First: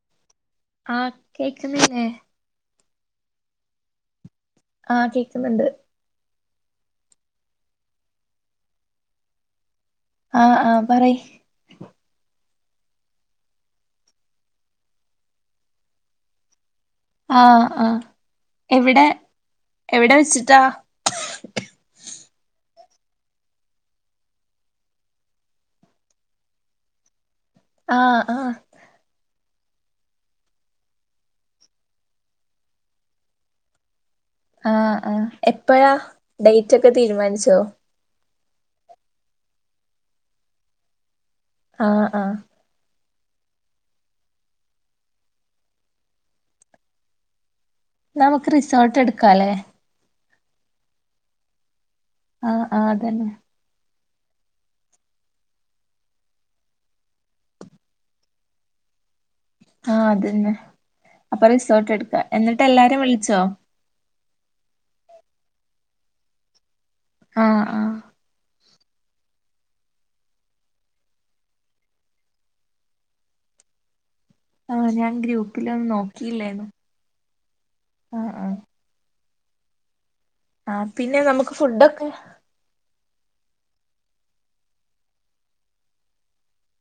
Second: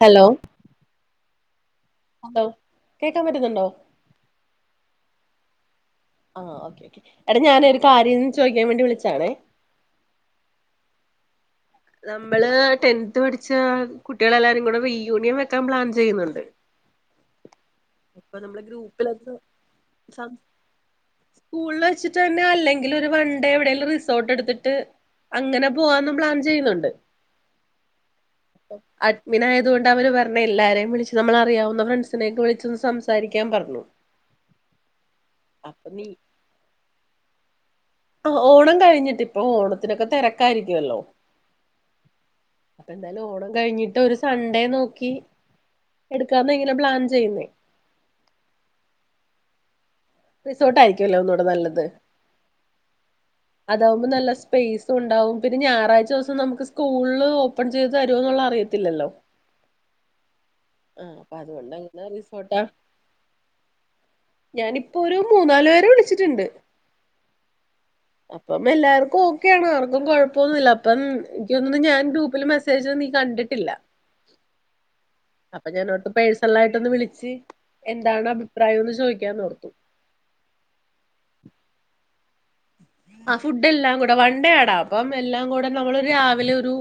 Hello ആ കേക്കുന്നില്ലെ hello കേക്കാൻ പറ്റുന്നുണ്ടോ ആ കേക്കുന്നുണ്ട് ആ ഓക്കേ ഓക്കേ എടാ ഞാൻ ഒരു കാര്യം ചോദിക്കാൻ വേണ്ടി വിളിച്ചാണേ ആ ആ പറയ് ടെൻത്ത് പഠിച്ച കുട്ടികളെല്ലാരും കൂടെ റീ യൂണിയൻ വെക്കാൻ പ്ലാൻ ചെയ്യുന്നുണ്ട് ആ ആ അപ്പൊ നമ്മള് എവിടെ ഗ്രൂപ്പിലൊക്കെ എവിടെ വെച്ചിട്ടാ സ്കൂളിൽ [unintelligible] അല്ലെങ്കിൽ ഒരു വൺഡേ എവിടെയെങ്കിലും റിസോർട്ട് എടുതിട്ട് അങ്ങനെ പോവാന്നും പ്ല ചെയ്യുന്നുണ്ട് ആ ആ അങ്ങനെ ആയത്കൊണ്ട് അവര് പറഞ്ഞ് എല്ലാരെയും വിളിച്ച് നമ്മള് അറിയാവുന്ന ഫ്രണ്ട്സിനെ ഒക്കെ വിളിച്ചൊന്ന് സംസാരിക്കാൻ പറഞ്ഞു ആ ആ അപ്പൊ എപ്പഴാ നീ ഡേറ്റ് ഒക്കെ തീരുമാനിച്ചോ ഓണം കഴിഞ്ഞിട്ട് ഇപ്പൊ ഓണത്തിനൊക്കെ തിരക്കായിരിക്കുമല്ലോ ആ ആ എന്തായാലും ഓണം കഴിഞ്ഞിട്ട് ഒരു സൺഡേ നോക്കി എടുക്കാന ഇങ്ങനെ പ്ലാൻ ചെയ്യുന്നേ നമുക്ക് റിസോർട്ട് എടുക്കല്ലേ റിസോർട്ട് ആയിരിക്കുമല്ലോ ഒന്നുകൂടെ നല്ലത് ആ ആ അതന്നെ അതാവുമ്പോൾ നല്ല സ്പേസ് ഉണ്ടാവും പിന്നെ ഞായറാഴ്ച ദിവസം നമുക്ക് സ്കൂളില് ഓപ്പൺ ചെയ്ത് തരുമെന്നുള്ള അറിയത്തി ഇല്ലല്ലോ ആ അതന്നെ അപ്പോ അതുകൊണ്ട് റിസോർട്ട് അങ്ങനെ എടുകാം എന്നിട്ട് എല്ലാരേയും വിളിച്ചോ ഞാനിപ്പൊ ഒരു മൂന്നാലു പേരെ വിളിച്ചിട്ടിണ്ട് ആഹ് ആഹ് അപ്പം പ്പംഎല്ലാർക്കു ഓക്കെ ആണ് ആർക്കും കൊഴപ്പൊന്നില്ല അപ്പം എനിക്ക്തോന്നണു ഞാൻ ഗ്രൂപ്പില് മെസ്സേജ് നീ കണ്ടിട്ടില്ല ആ ഞാൻ ഗ്രു അപ്പം ഞാനോർത്തു പേഴ്സ്ണലായിട്ടൊന്ന് വിളിച്ച് എന്താണ് ആഹ് അഭിപ്രായയെന്ന് ചോയ്ക്കാന്നോർത്തു ആ പിന്നെ നമുക്ക് ഫുഡൊക്കെ ആ ഫുടെല്ലാം കൂടെ വൺണ്ടേ ആടാ അപ്പം എല്ലാം കൂടെ നമ്മളൊരു രാവിലെ ഒരു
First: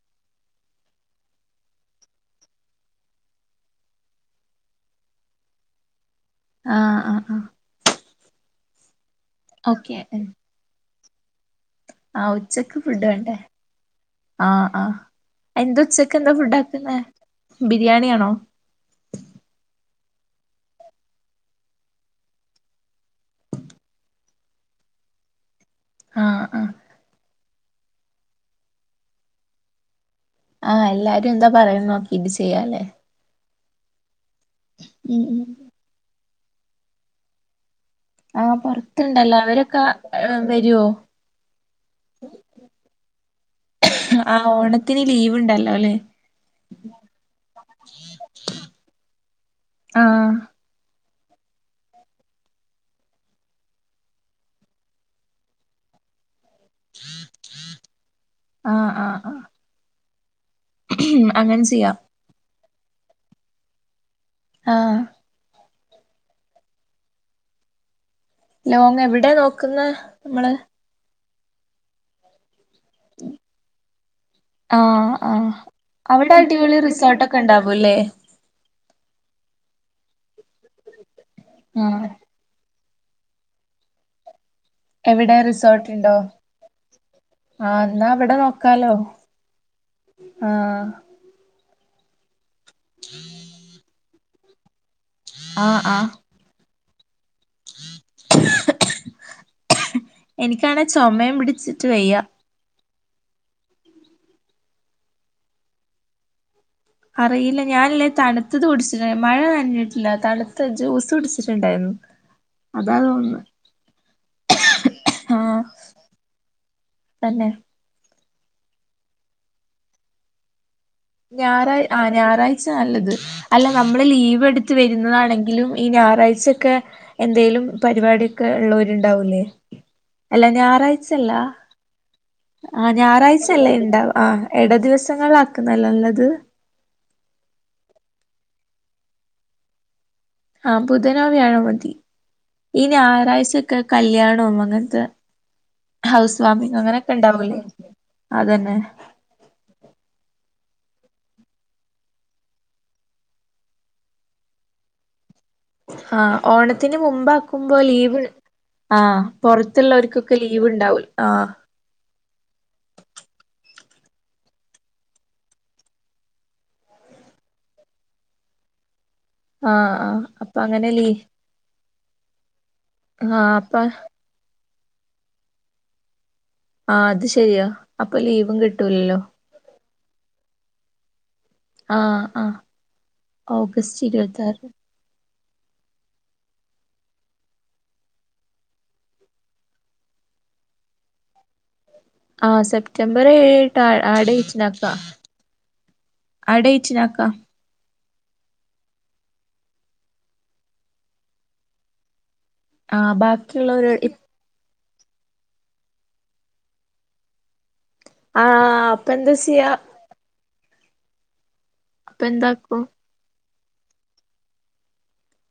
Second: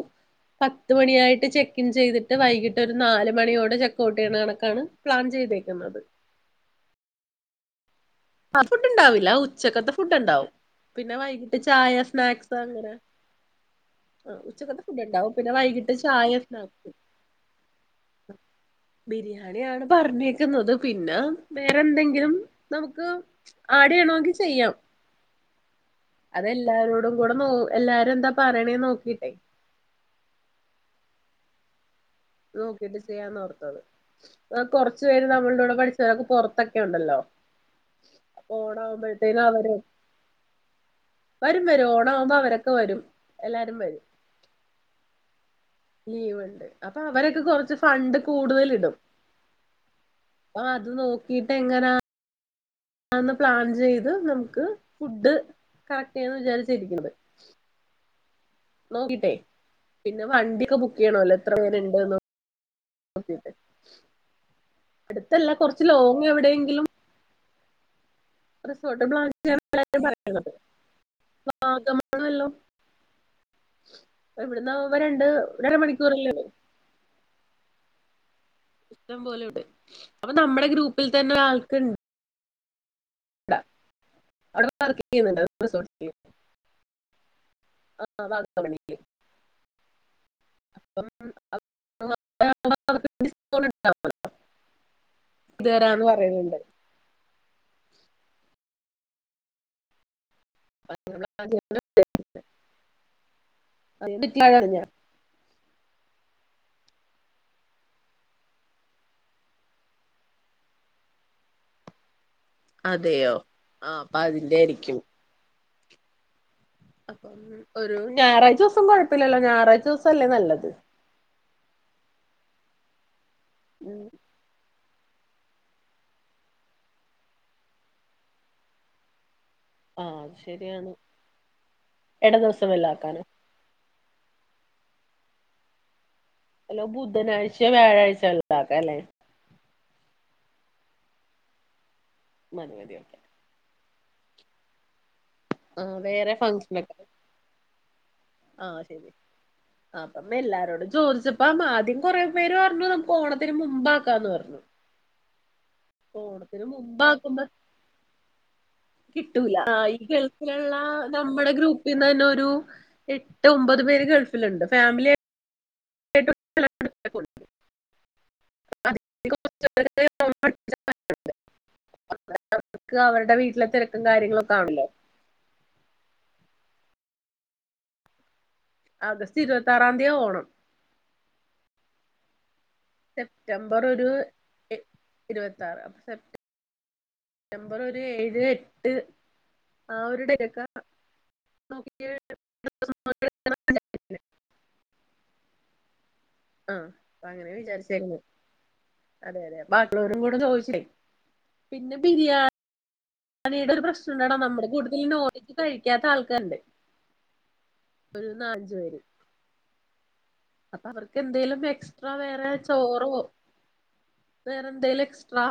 പത്ത് മണി ആയിട്ട് ചെക്കിൻ ചെയ്തിട്ട് വൈകിട്ട് ഒരു നാല് മണിയോടെ ചെകൗട്ടെയ്യണ കണക്കാണ് പ്ലാൻ ചെയ് എയ്തെക്കുന്നത് ആ ആ ആ ആ ഫുഡ് ഉണ്ടാവില്ല ഉച്ചക്കത്തെ ഫുഡ്‌ ഉണ്ടാവും പിന്നെ വൈകി ചായ ആഹ് സ്നാക്സ് ഉച്ചക്ക് അങ്ങനെ ഫുഡ് വേണ്ടേ ആ ആഹ് ഉച്ചക്കത്തെ ആഹ് ഫുഡ് ഉണ്ടാവും പിന്നെ എന്താ വൈകിട്ട് ഉച്ചക്ക് ചായ എന്താ ഫുഡ് സ്നാക് ആക്കുന്നെ ബിരിയാണിയാണോ ആ ബിരിയാണിയാണ് പർഞ്ഞേക്കുന്നത് പിന്ന വേറെന്തെങ്കിലും നമുക് ആടെയ്യണോങ്കി ചെയ്യാം ആഹ് ആഹ് അതെല്ലാരോടും കൂടെ നോ എല്ലാരു എന്താ പറയണേന്ന് നോക്കിട്ടെ ആ എല്ലാരു എന്താ പറയുന്നോ നോക്കിട്ട് ചെയ്യാന്നോർത്തത് ആ കൊറ്ച് ഉം പേര് ഉം നമ്മള്ടുടെ പഠിച്ചവരൊക്കെപൊറ അതൊക്കെ ഉണ്ടല്ലോ ആ അപ്പൊ പൊർത്തുണ്ടല്ലോ ഓണാവുമ്പോഴത്തേനും അവര് അവരൊക്ക വരുവോ വരും വരും ഓണ ആവുമ്പോ അവരൊക്കെ വരും എല്ലാരും ആ ഓണത്തിന് ലീവിണ്ടല് ലീവൊണ്ട് അപ്പ അവരൊക്കെ കൊറച്ച് ഫണ്ട് കൂടുതലിടും ആഹ് ആ അത് നോക്കിട്ട് എങ്ങനാ [unintelligible] പ്ലാൻ ചെയ്ത് നമുക്ക് ഫുഡ് കറക്റ്റെണ് വിചാരിച് [unintelligible] ആ ആ ആ വണ്ടിഒക്കെ ബുക്ക് ചെയ്യണോല്ലോ എത്ര പേരിണ്ട്ന്ന് ആ ലോങ് എവിടെയെങ്കിലും ലോങ് റിസോർട്ട് എവിടെ നോക്കുന്നെ നമ്മള് [unintelligible] ഇവിടുന്ന് ആ ആവുമ്പോ രണ്ട് ആ രണ്ട് മണിക്കൂറല്ലേ അവിടെ ഉള്ളൂ അടിപൊളി റിസോർട്ടൊക്കെ ഇണ്ടാവൂല്ലേ ഇഷ്ടം പോലെ ഉണ്ട് അപ്പൊ നമ്മടെ ഗ്രൂപ്പിൽ തന്നെ ആൾക്ക്ണ് ആഹ് അവിടെ [unintelligible] ചെയ്യുന്നുണ്ട് [unintelligible] ആ എന്നാ അവടെ നോക്കാലോ ആ [unintelligible] [unintelligible] പറയ്ന്നുണ്ട് ഹ്ഹ്ഹ് ഹ്ഹ എനിക്കാണെ ചൊമേം പിടിച്ചിട്ട് വയ്യ [unintelligible] അറിയില്ല ഞാനില്ലേ തണുത്തത് കുടിച്ചിട് മഴ നനഞ്ഞിട്ടില്ല തണുത്ത ജൂസ് കുട്ച്ചിട്ടുണ്ടാര്ന്നു [inaudible] അതെയോ ആ അപ്പ അതിന്റെ ആരിക്കും ആഹ് അപ്പം തന്നെ ഒരു ഞാറാഴ്ച ദൂസം കൊഴപ്പില്ലല്ലോ ഞായറാഴ്ച ദൂസല്ലെ നല്ലത് ഞാറായ് ആ ഞാറാഴ്ച നല്ലത് അല്ല നമ്മള് ഉം ലീവ് എടുത് വരുന്നതാണങ്കിലും ഈ ഞാറാഴ്ചൊക്കെ എന്തേലും പരിപാടിയ്ക്കെ ഇള്ളവരുണ്ടാവൂല്ലേ ആ അത് അല്ല ശരിയാണ് ഞാറായ്ചല്ല ഇട ദിവസം ആ വല്ല ആക്കാനോ ഞാറാഴ്ചല്ലേ ഇണ്ടവാ ആ ഇട ദിവസങ്ങള ആക്കുന്നതല്ല നല്ലത് അല്ലോ ബുധനാഴ്ച വ്യാഴാഴ്ച ഉള്ളതാക്ക അല്ലേ ആഹ ബുധനും വ്യാഴാ മതി മതി ഈ മതി ഓക്കെ ഞായറാഴ്ച കല്യാണവും അങ്ങനത്തെ ആ വേറെ ഹൗസ് വാമിങ് അങ്ങനെയൊക്കെ ഉണ്ടാവൂലേ അതന്നെ ആഹ ശരി ആപ്പമ്മ എല്ലാരോടും ചോദിച്ചപ്പ ആ ആദ്യം കൊറെേ പേര് പറഞ്ഞു നമുക്ക് ഓണത്തിന് മുമ്പാക്കാം എന്ന് പറഞ്ഞു ആഹ ഓണത്തിന് മുമ്പാക്കുമ്പോ ലീവ് ആഹ് കിട്ടൂല ഈ പുറത്തുള്ളവർക്കൊക്കെ ലീവ് ഗൾഫിലുള്ള ഉണ്ടാവൂലോ ആഹ് നമ്മുടെ ഗ്രൂപ്പിൽന്ന് തന്നെ എട്ട് ഒമ്പത് പേര് ഗൾഫിൽ ഇണ്ട് ഫാമിലി അ [unintelligible] [unintelligible] ആഹ് ആഹ് അപ്പൊ അങ്ങനെ ലീ അവർക്ക് അവരുടെ ആഹ് വീട്ടിലെ അപ്പ തിരക്കും കാര്യങ്ങളൊക്കെ ആണല്ലോ ആ അത് ശരിയോ അപ്പൊ ലീവ് കിട്ടു ആഗസ്റ്റ് ഇരുപത്താറാം തീയാ ഓണം ആ ആ ഓഗസ്റ്റ് ഇരുപത്താറ് ഇരുപത്താറ് അപ്പൊ നമ്പർ ഒരു ഏഴ് എട്ട് ആ ഒരുടെരക [unintelligible] ആ സെപ്റ്റംബർ ഏഴിട്ട് ആ ഡേറ്റ് അക്ക ആ അപ്പൊ അങ്ങനെ വിചാരിച്ചേക്ക്ണ് അതെതെ അതെ ബാക്കിയുള്ളവരോടും കൂടി ചോദിച്ചെ പിന്നെ ബിരിയാണി ആഹ് പിന്നീട് ഒരു ബാക്കിയുള്ളവര് പ്രശ്നം ഉണ്ടാവരുത് നമ്മൾ കൊടുത്ത് ഈ നോൺ വെജ് കഴിക്കാത്ത ആൾക്കാരുണ്ട് ഒരു ആ നാലഞ്ചു പേര് അപ്പ എന്താ സെയ്യാ അപ്പൊ അവർക്ക് എന്തേലും എക്സ്ട്രാ അപ്പ വേറെ എന്താക്കും ചോറോ വേറെ എന്തേലും എക്സ്ട്രാ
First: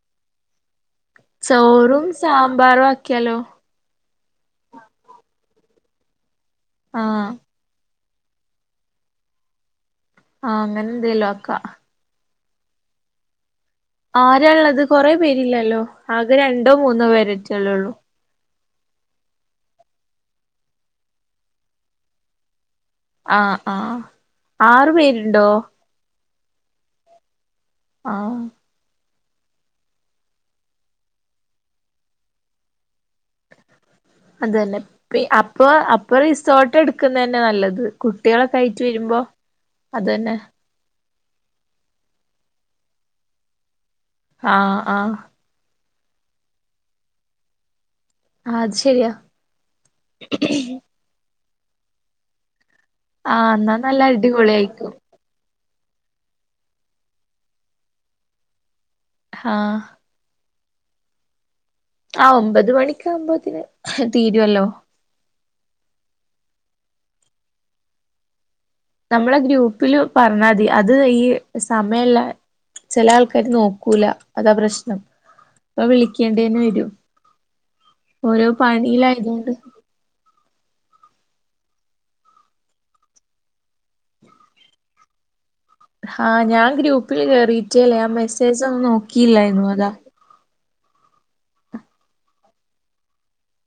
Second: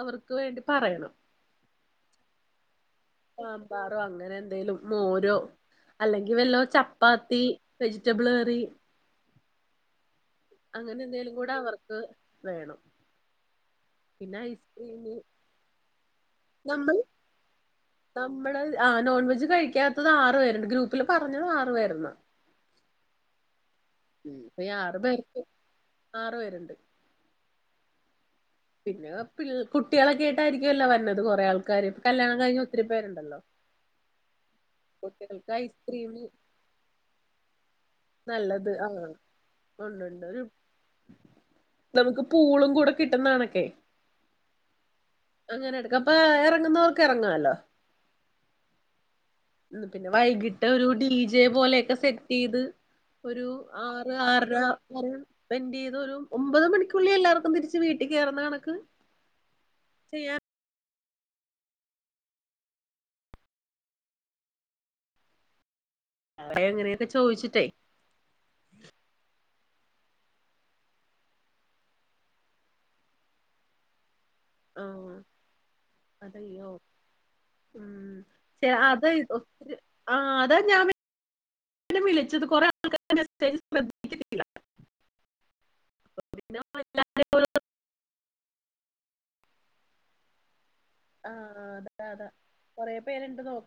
അവർക്ക് വേണ്ടി പറയണം ചോറും സാമ്പാറും ആക്കിയാലോ സാമ്പാറോ അങ്ങനെ എന്തേലും മോരോ അല്ലെങ്കിൽ വല്ലോ ആഹ് ചപ്പാത്തി വെജി വെജിറ്റബിൾ കറി ആ അങ്ങനെ എന്തെങ്കിലും എന്തേലും കൂടെ ആക്കാം അവർക്ക് വേണം പിന്നെ ആരാള്ളത്. കൊറേ ഐസ്ക്രീമ് പേരില്ലല്ലോ. ആകെ രണ്ടോ മൂന്നോ പേരുവെച്ച് അല്ലേ ഉള്ളൂ നമ്മള് ആ നോൺ വെജ് കഴിക്കാത്തത് ആറു പേരുണ്ട് ഗ്രൂപ്പില് പറഞ്ഞതാറ് പേരന്ന ആ ആ ആറു പേർക്ക് പേരുണ്ടോ ആറു പേരുണ്ട് ആ പിന്നെ കുട്ടികളൊക്കെയിട്ടായിരിക്കും അല്ലോ വന്നത് കൊറേ ആൾക്കാര് കല്യാണം കഴിഞ്ഞ ഒത്തിരി പേരുണ്ടല്ലോ [inaudible] അത് തന്നെ കുട്ടികൾക്ക് അപ്പ അപ്പൊ ഐസ്ക്രീമ് റിസോർട്ട് എടുക്കുന്ന തന്നെ നല്ലത് നല്ലത് കുട്ടികളക്കായിട്ട് ആ വരുമ്പോ അത് ഉണ്ട്ണ്ട് തന്നെ ഒരു നമുക്ക് പൂളും കൂടെ കിട്ടുന്നകണക്കെ ആഹ ആഹ ഇതാപ്പോ റങ്ങുന്നവർക്ക് എറങ്ങാലോ അ അത് ശരിയാ ഉം പിന്നെ വൈകിട്ട് ഒരു ഡി ജെ പോലെയൊക്കെ സെറ്റ് ചെയ്ത് ഒരു ആഹ് എന്നാ നല്ല ആറ് ആറര അടിപൊളിയായിക്കും വരെ സ്പെൻഡ് ചെയ്ത് ഒരു ഒമ്പത് മണിക്കുള്ളിൽ എല്ലാവർക്കും തിരിച്ച് വീട്ടിൽ കയറുന്ന കണക്ക് ആ ചെയ്യാൻ ആ ഒമ്പത് മണിക്ക ആകുമ്പോതിന് തീരുമല്ലോ അ എങ്ങനെയൊക്കെ ചോദിച്ചിട്ട് നമ്മള ഗ്രൂപ്പില് പറഞ്ഞാ മതി അത് ഈ സമയല്ല ചെല ആൾക്കാര് നോക്കൂല അതാ പ്രശ്നം ആഹ് അപ്പൊ വിളിക്കേണ്ട തന്നെ അതയ്യോ വരും ഉം ഓരോ ശെ അത് പണിയിലായതുകൊണ്ട് ഒത്തിരി ആ അതാ ഞാൻ വിളിച്ചത് കുറെേ ആള്ക്കാര മെസ്സേജ് ശ്രദ്ധിക്കില്ല ആ ഞാൻ ഗ്രൂപ്പില് കേറിയിട്ടേയില്ലേ ഞാൻ മെസ്സേജ് ഒന്നും നോക്കിയില്ലായിരുന്നു അതാ ആ അതെ അതെ കൊറെ-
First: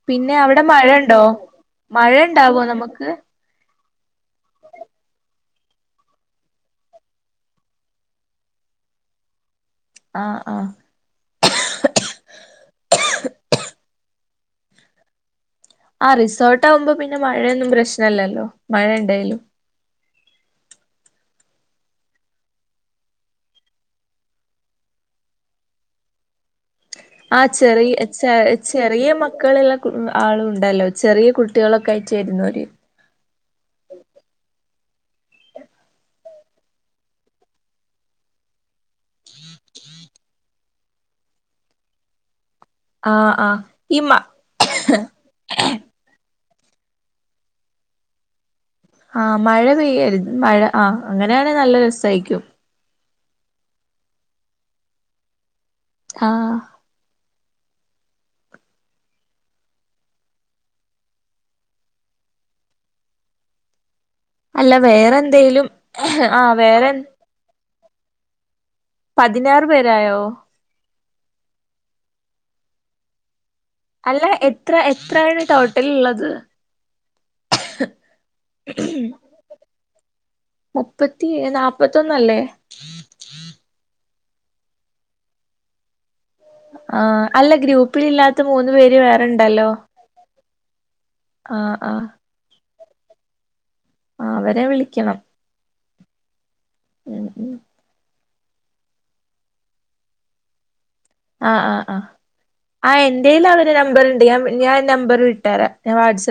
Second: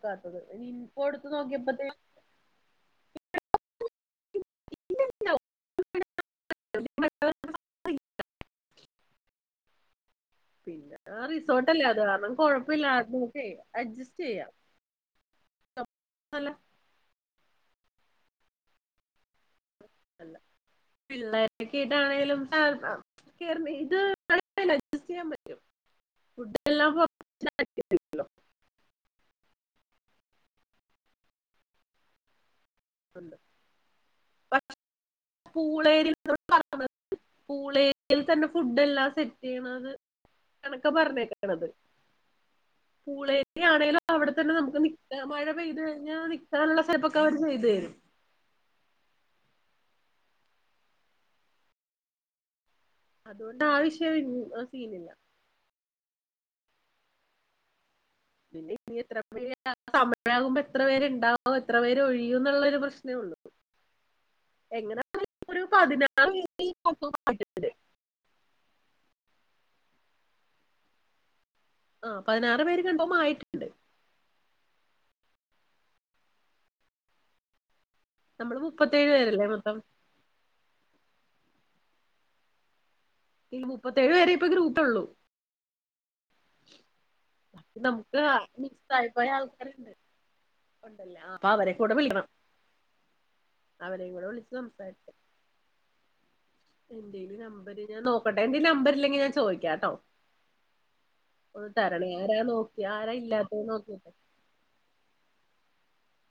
പിന്നെ അവിടെ മഴണ്ടോ നോക്കിയപ്പോത്തേ മഴണ്ടാവോ നമുക്ക് ഇല്ലില്ല. [unintelligible] ആഹ് ആഹ് പിന്നെ ആ റിസോർട്ട് അല്ലേ അത് കാരണം കൊഴപ്പില്ലാ അതൊക്കെ അഡ്ജസ്റ്റ് ചെയ്യാം ആ അല്ല റിസോർട്ട് ആകുമ്പോ പിന്നെ മഴയൊന്നും പ്രശ്നല്ലല്ലോ മഴ ഉണ്ടായാലും അ പിള്ളേരക്കെട്ടായാണേലും സാ- ഇത് അഡ്ജസ്റ്റ് ചെയ്യാൻ പറ്റും ഫുഡെല്ലാം ആ ചെറി ചെറിയ മക്ക മക്കളുള്ള ആളും ഉണ്ടല്ലോ ചെറിയ കുട്ടികളൊക്കെ ആയിട്ടു വരുന്നര് [unintelligible] പൂളേരി പറുന്നത് പൂളേരിയയിൽ തന്നെ ഫുഡ് എല്ലാം സെറ്റ് ചെയ്യണത് കണക്ക പറഞ്ഞേക്കണത് ആഹ് ആഹ് ഈ പൂളേരിയാണെങ്കലും മ അവിടെ തന്നെ നമുക്ക് നിക്കാം മഴ പെയ് കഴിഞ്ഞാൽ നി- നിൽകനുള്ള ഹെല്പ്പക്കെ അവർ ചെയ്ത് തരും ആ മഴ പെയ്യരുന്നു മഴ ആ അങ്ങനെയാണെങ്കിൽ നല്ല രസമായിരിക്കും അതുകൊണ്ട് ആവശ്യ സീനില്ല ആ പിന്നെ ഇനി എത്ര പേ സമയമാകുമ്പോ എത്ര പേര്ണ്ടാവും എത്ര പേര് ഒഴിയും എന്നുള്ള ഒരു പ്രശ്നേ ഉള്ളൂ [unintelligible] അല്ല എങ്ങനെ വേറെ ഒരു എന്തേലും പതിനാറ് ആ പേര് വേറെ പതിനാറ് പേരായോ ആ പതിനാറ് പേര് കൺഫോം ആയിട്ടുണ്ട് അല്ല എത്ര എത്രയാണ് ടോട്ടൽ ഉള്ളത് നമ്മള് മുപ്പത്തേഴു പേരല്ലേ മൊത്തം മുപ്പത്തി നാല്പ്പത്തൊന്നല്ലേ ഈ മുപ്പത്തേഴ് വരെ ഇപ്പ ഗ്രൂപ്പ ഉള്ളു ആഹഅല്ല ഗ്രൂപ്പിൽ ഇല്ലാത്ത മൂന്ന് പേര് വേറെണ്ടല്ലോ ഉണ്ടല്ലേ അപ്പൊ അവരെ ആഹ് കൂടെ ആഹ് വിളിക്കണം അവര് കൂടി ആഹ് വിളിച്ച് അവരെ വിളിക്കണം സംസാരിക്കണം ഉം എന്റെൽ ഉം നമ്പര് ഞാൻ നോക്കട്ടെ എന്റെൽ നമ്പർ ഇല്ലെങ്കിൽ ഞാൻ ചോദിക്കാട്ടോ ആ ആഹ് ആഹ് ആ ആരാ എന്റെൽ ഇല്ലാത്തത് അവന് നോക്കിയിട്ട് നമ്പരുണ്ട് ഞ ഞാൻ നമ്പർ ഇട്ടതരാം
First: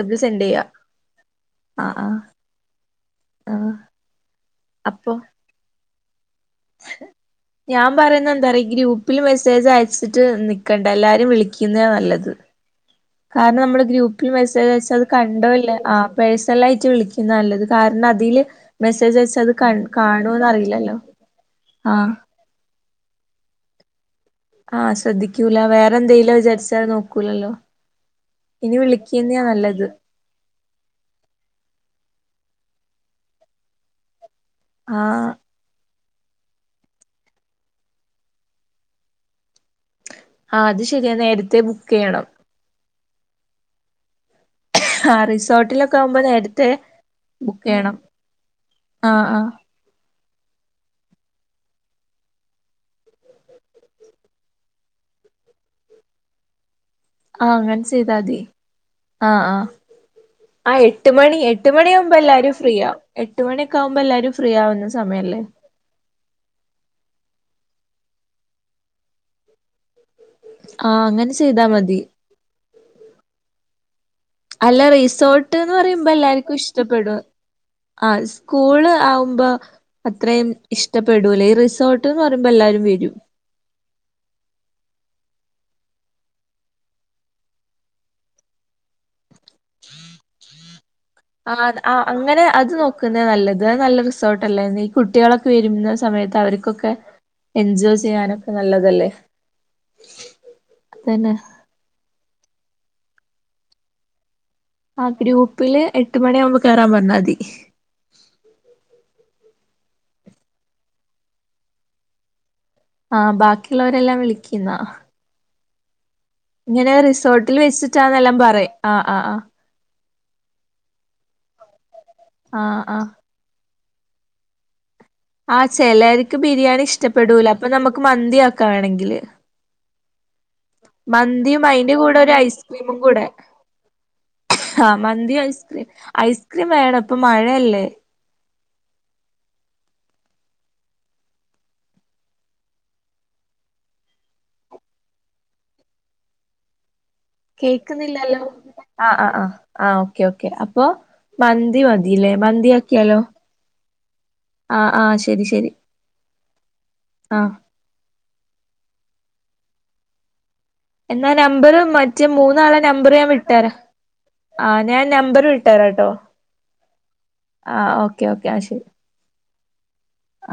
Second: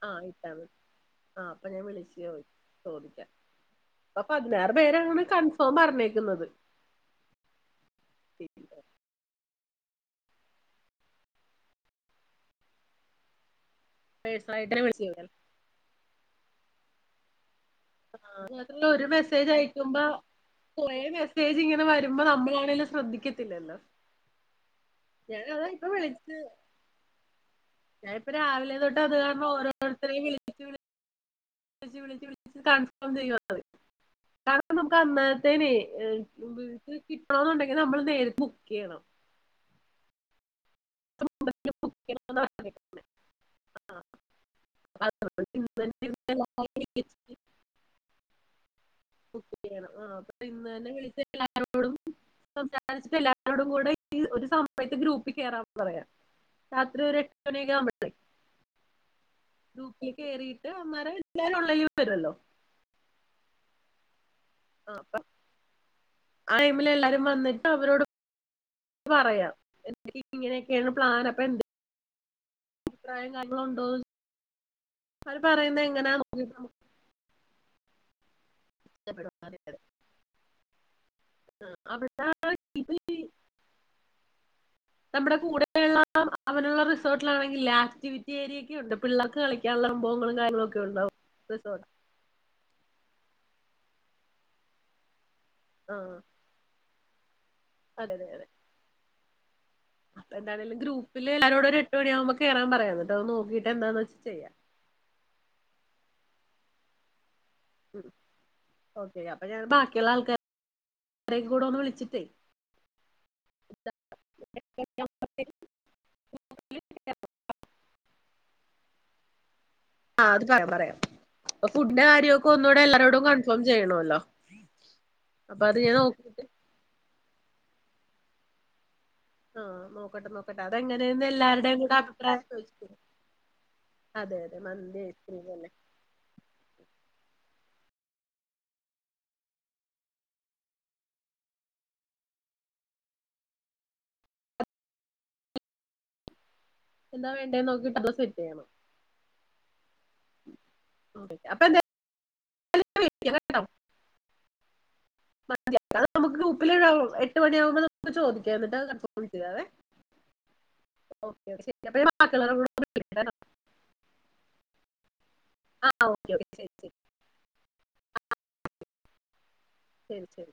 ആ ഇട്ടാമതി ആ അപ്പൊ ഞാൻ ആഹ് ആഹ് വിളിച്ചോയി ചോദിക്ക ആഹ് ഇപ്പൊ പതിനാറ് അപ്പൊ പേരാണ് കൺഫേം പറഞ്ഞേക്കുന്നത് ഞാൻ പറയുന്ന എന്താഅറിയോ പിന്നെ ഗ്രൂപ്പിൽ മെസ്സേ- അയച്ചിട്ട് നിക്കണ്ട എല്ലാരും വിളിക്കുന്ന നല്ലത് കാരണം നമ്മള് ഗ്രൂപ്പിൽ മെസ്സേജ് പേഴ്സണലായിട്ട്ന്നെ അയച്ചാ അത് വിളിച്ചത് കണ്ടോല്ലേ ആ പേഴ്സൽ ആട്ട് വിളിക്കുന്ന നല്ലത് കാരണം അതില് ഒരു അയച്ച മെസ്സേജ് അത് ക അയക്കുമ്പോ കാണോന്ന് അറിയില്ലല്ലോ പോയ മെസ്സേജ് ഇങ്ങനെ ആഹ് വരുമ്പോ നമ്മളാണ് ശ്രദ്ധിക്കത്തില്ലല്ലോ ആഹശ്രദ്ധിക്കൂല ഞാനതാ ഇപ്പൊ വേറെ എന്തെലോ വിചാരിച്ചാൽ അത് നോക്കൂലല്ലോ ഞാൻ ഇപ്പ രാവിലെ ഇനി തൊട്ട് അത് കാരണ വിളിക്കുന്നയാ നല്ലത് ഓരോരുത്തരെയും വിളിച്ച വിള വിളിച്ച് വിളിച്ച് കൺഫോം ചെയ്യണ് കാരണം നമുക്ക് ആഹ് അന്നരത്തേന വീട്ടില് കിട്ടണ എന്നുണ്ടെങ്കി നമ്മൾ നേരി ബുക്ക് ചെയ്യണം ആ അത് ശരിയ നേരത്തെ ബുക്ക് ചെയ്യണം ആ ആ റിസോർട്ടിലൊക്കെ ആവുമ്പോ ഇരുന്ന് നേരത്തെ എല്ലാരേം ബുക്ക് ചെയ്യണം ആഹ് ആഹ് ബുക്ക്‌ ചെയ്യണം ആ അപ്പ ഇന്ന് തന്നെ വിളിച്ച എല്ലാരോടും സംസാരിച്ചിട്ട് എല്ലാരോടും കൂടെ ഈ ഒരു സഭവത്തെ ഗ്രൂപ്പിൽ കേറാന്ന് പറയാം രാത്രി ഒരു എട്ട് മണിയൊക്കെ ആഹ്ങ്ങനെ ആവുമ്പഴേ ചെയ്താതി ആ ആഹ് ഗ്രൂപ്പിൽ കേറിയിട്ട് ആ എട്ട് അവന്മാരെ മണി എല്ലാരും എട്ട് ഉള്ളില് മണി ആകുമ്പോ വരുമല്ലോ എല്ലാരും ഫ്രീ ആ എട്ട് മണിയൊക്കെ ആകുമ്പോ എല്ലാരും ഫ്രീ ആവുന്ന ആ അപ്പൊ സമയല്ലേ ടൈമിൽ എല്ലാരും വന്നിട്ട് അവരോട് പറയാം ആ ഇങ്ങനെയൊക്കെയാണ് പ്ലാൻ അങ്ങനെ അപ്പൊ എന്ത് ചെയ്താ മതി അഭിപ്രായങ്ങൾ ഉണ്ടോ അല്ല റിസോർട്ട് എന്ന് പറയുമ്പോ എല്ലാര്ക്കും നമുക്ക് ഇഷ്ടപ്പെടും ആഹുസ് സ്കൂള് ഇഷ്ടപ്പെടും ആവുമ്പോ അതായത്. അത്രയും ഇഷ്ടപ്പെടൂല്ലെ ഈ ആ, റിസോർട്ട് എന്ന് അവിടെ പറയുമ്പോ എല്ലാവരും ഇത് വരും നമ്മുടെ കൂടന്നൂരുള്ള അങ്ങനുള്ള റിസോർട്ടിലാണെങ്കിൽ ആക്ടിവിറ്റി ഏരിയൊക്കെ ഉണ്ട് പിള്ളാർക്ക് കളിക്കാൻ സംഭവങ്ങളും കാര്യങ്ങളും ഒക്കെ ഉണ്ടാവും ആ റിസോർട്ട് ആ അങ്ങനെ അത് നോക്കുന്നേ നല്ലത് അത് നല്ല റിസോർട്ട് അല്ലേന്ന് ഈ കുട്ടി കുട്ടികളൊക്കെ വരുന്ന ആ സമയത്ത് അവര്ക്കൊക്കെ എൻജോയ് ചെയ്യാനൊക്കെ നല്ലതല്ലേ അപ്പ എന്തണേലും ഗ്രൂപ്പില് അതന്നെ ല്ലാരോട് ഒരു എട്ട് മണിയാകുമ്പോ കേറാൻ പറയ എന്നിട്ട് അത് നോക്കിട്ട് എന്താന്ന് വെച്ചാ ചെയ്യാം ആ ഗ്രൂപ്പില് എട്ട് മണിയാകുമ്പോ കേറാൻ പറഞ്ഞാതി ക്കെ അപ്പൊ ഞാൻ ബാക്കിയുള്ള ആൾക്കാര കൂടെ ഒന്ന് വിളിച്ചിട്ടേ ആ ബാക്കിയുള്ളവരെല്ലാം വിളിക്ക്ന്നാ ഇങ്ങനെ റിസോർട്ടിൽ വെച്ചിട്ടാന്നെല്ലാം പറയാ ആ ആ ആ ആ അത് പറയാം പറയാം അപ്പൊ ഫുഡ് കാര്യ ഒക്കെ ഒന്നൂടെ ആഹ് ആഹ് എല്ലാരോടും കൺഫോം ചെയ്യണല്ലോ ആ ചെല്ലര്ക്ക് ബിരിയാണി ഇഷ്ടപ്പെടൂല അപ്പൊ നമുക്ക് മന്തിയാക്കാ വേണെങ്കില് ആ നോക്കട്ടെ നോക്കട്ടെ അതെങ്ങനെയന്ന് മന്തിയും എല്ലാരുടെയും കൂടെ അഭിപ്രായം ചോദിച്ചിട്ടു വിളിക്കാം ആ മന്തി ഐസ്ക്രീം ഐസ്ക്രീം വേണോ ഇപ്പ മഴയല്ലേ [inaudible] എന്താ വേണ്ടേന്ന് നോക്കിട്ട് അത് സെറ്റ് കേൾക്കുന്നില്ലല്ലോ ചെയ്യണം ആ ആ ആ ആ ഓക്കേ ഓക്കെ പ്പൊ അപ്പൊ മന്തി എന്തായാലും മതില്ലേ മന്തിയാക്കിയാലോ മ അത് നമുക്ക് ഗ്രൂപ്പില് എട്ട് ആഹ് മണിയാകുമ്പോൾ നമുക്ക് ചോദിക്കാം കേട്ട കിച്ചത വേ [unintelligible] എന്നാ നമ്പർ മറ്റേ ബാക്കിയുള്ളവരെ കൂടെ മൂന്നാളെ നമ്പർ വിളിക്കാം ഞാൻ കേട്ടോ. വിട്ടാര ആ ഞാൻ നമ്പ വിട്ടരാ ആ കേട്ടോ ഓക്കെ ഓക്കെ ശരി ശരി ആ ഓക്കേ ഓക്കേ ആ ശെരി ശെരി ശെരി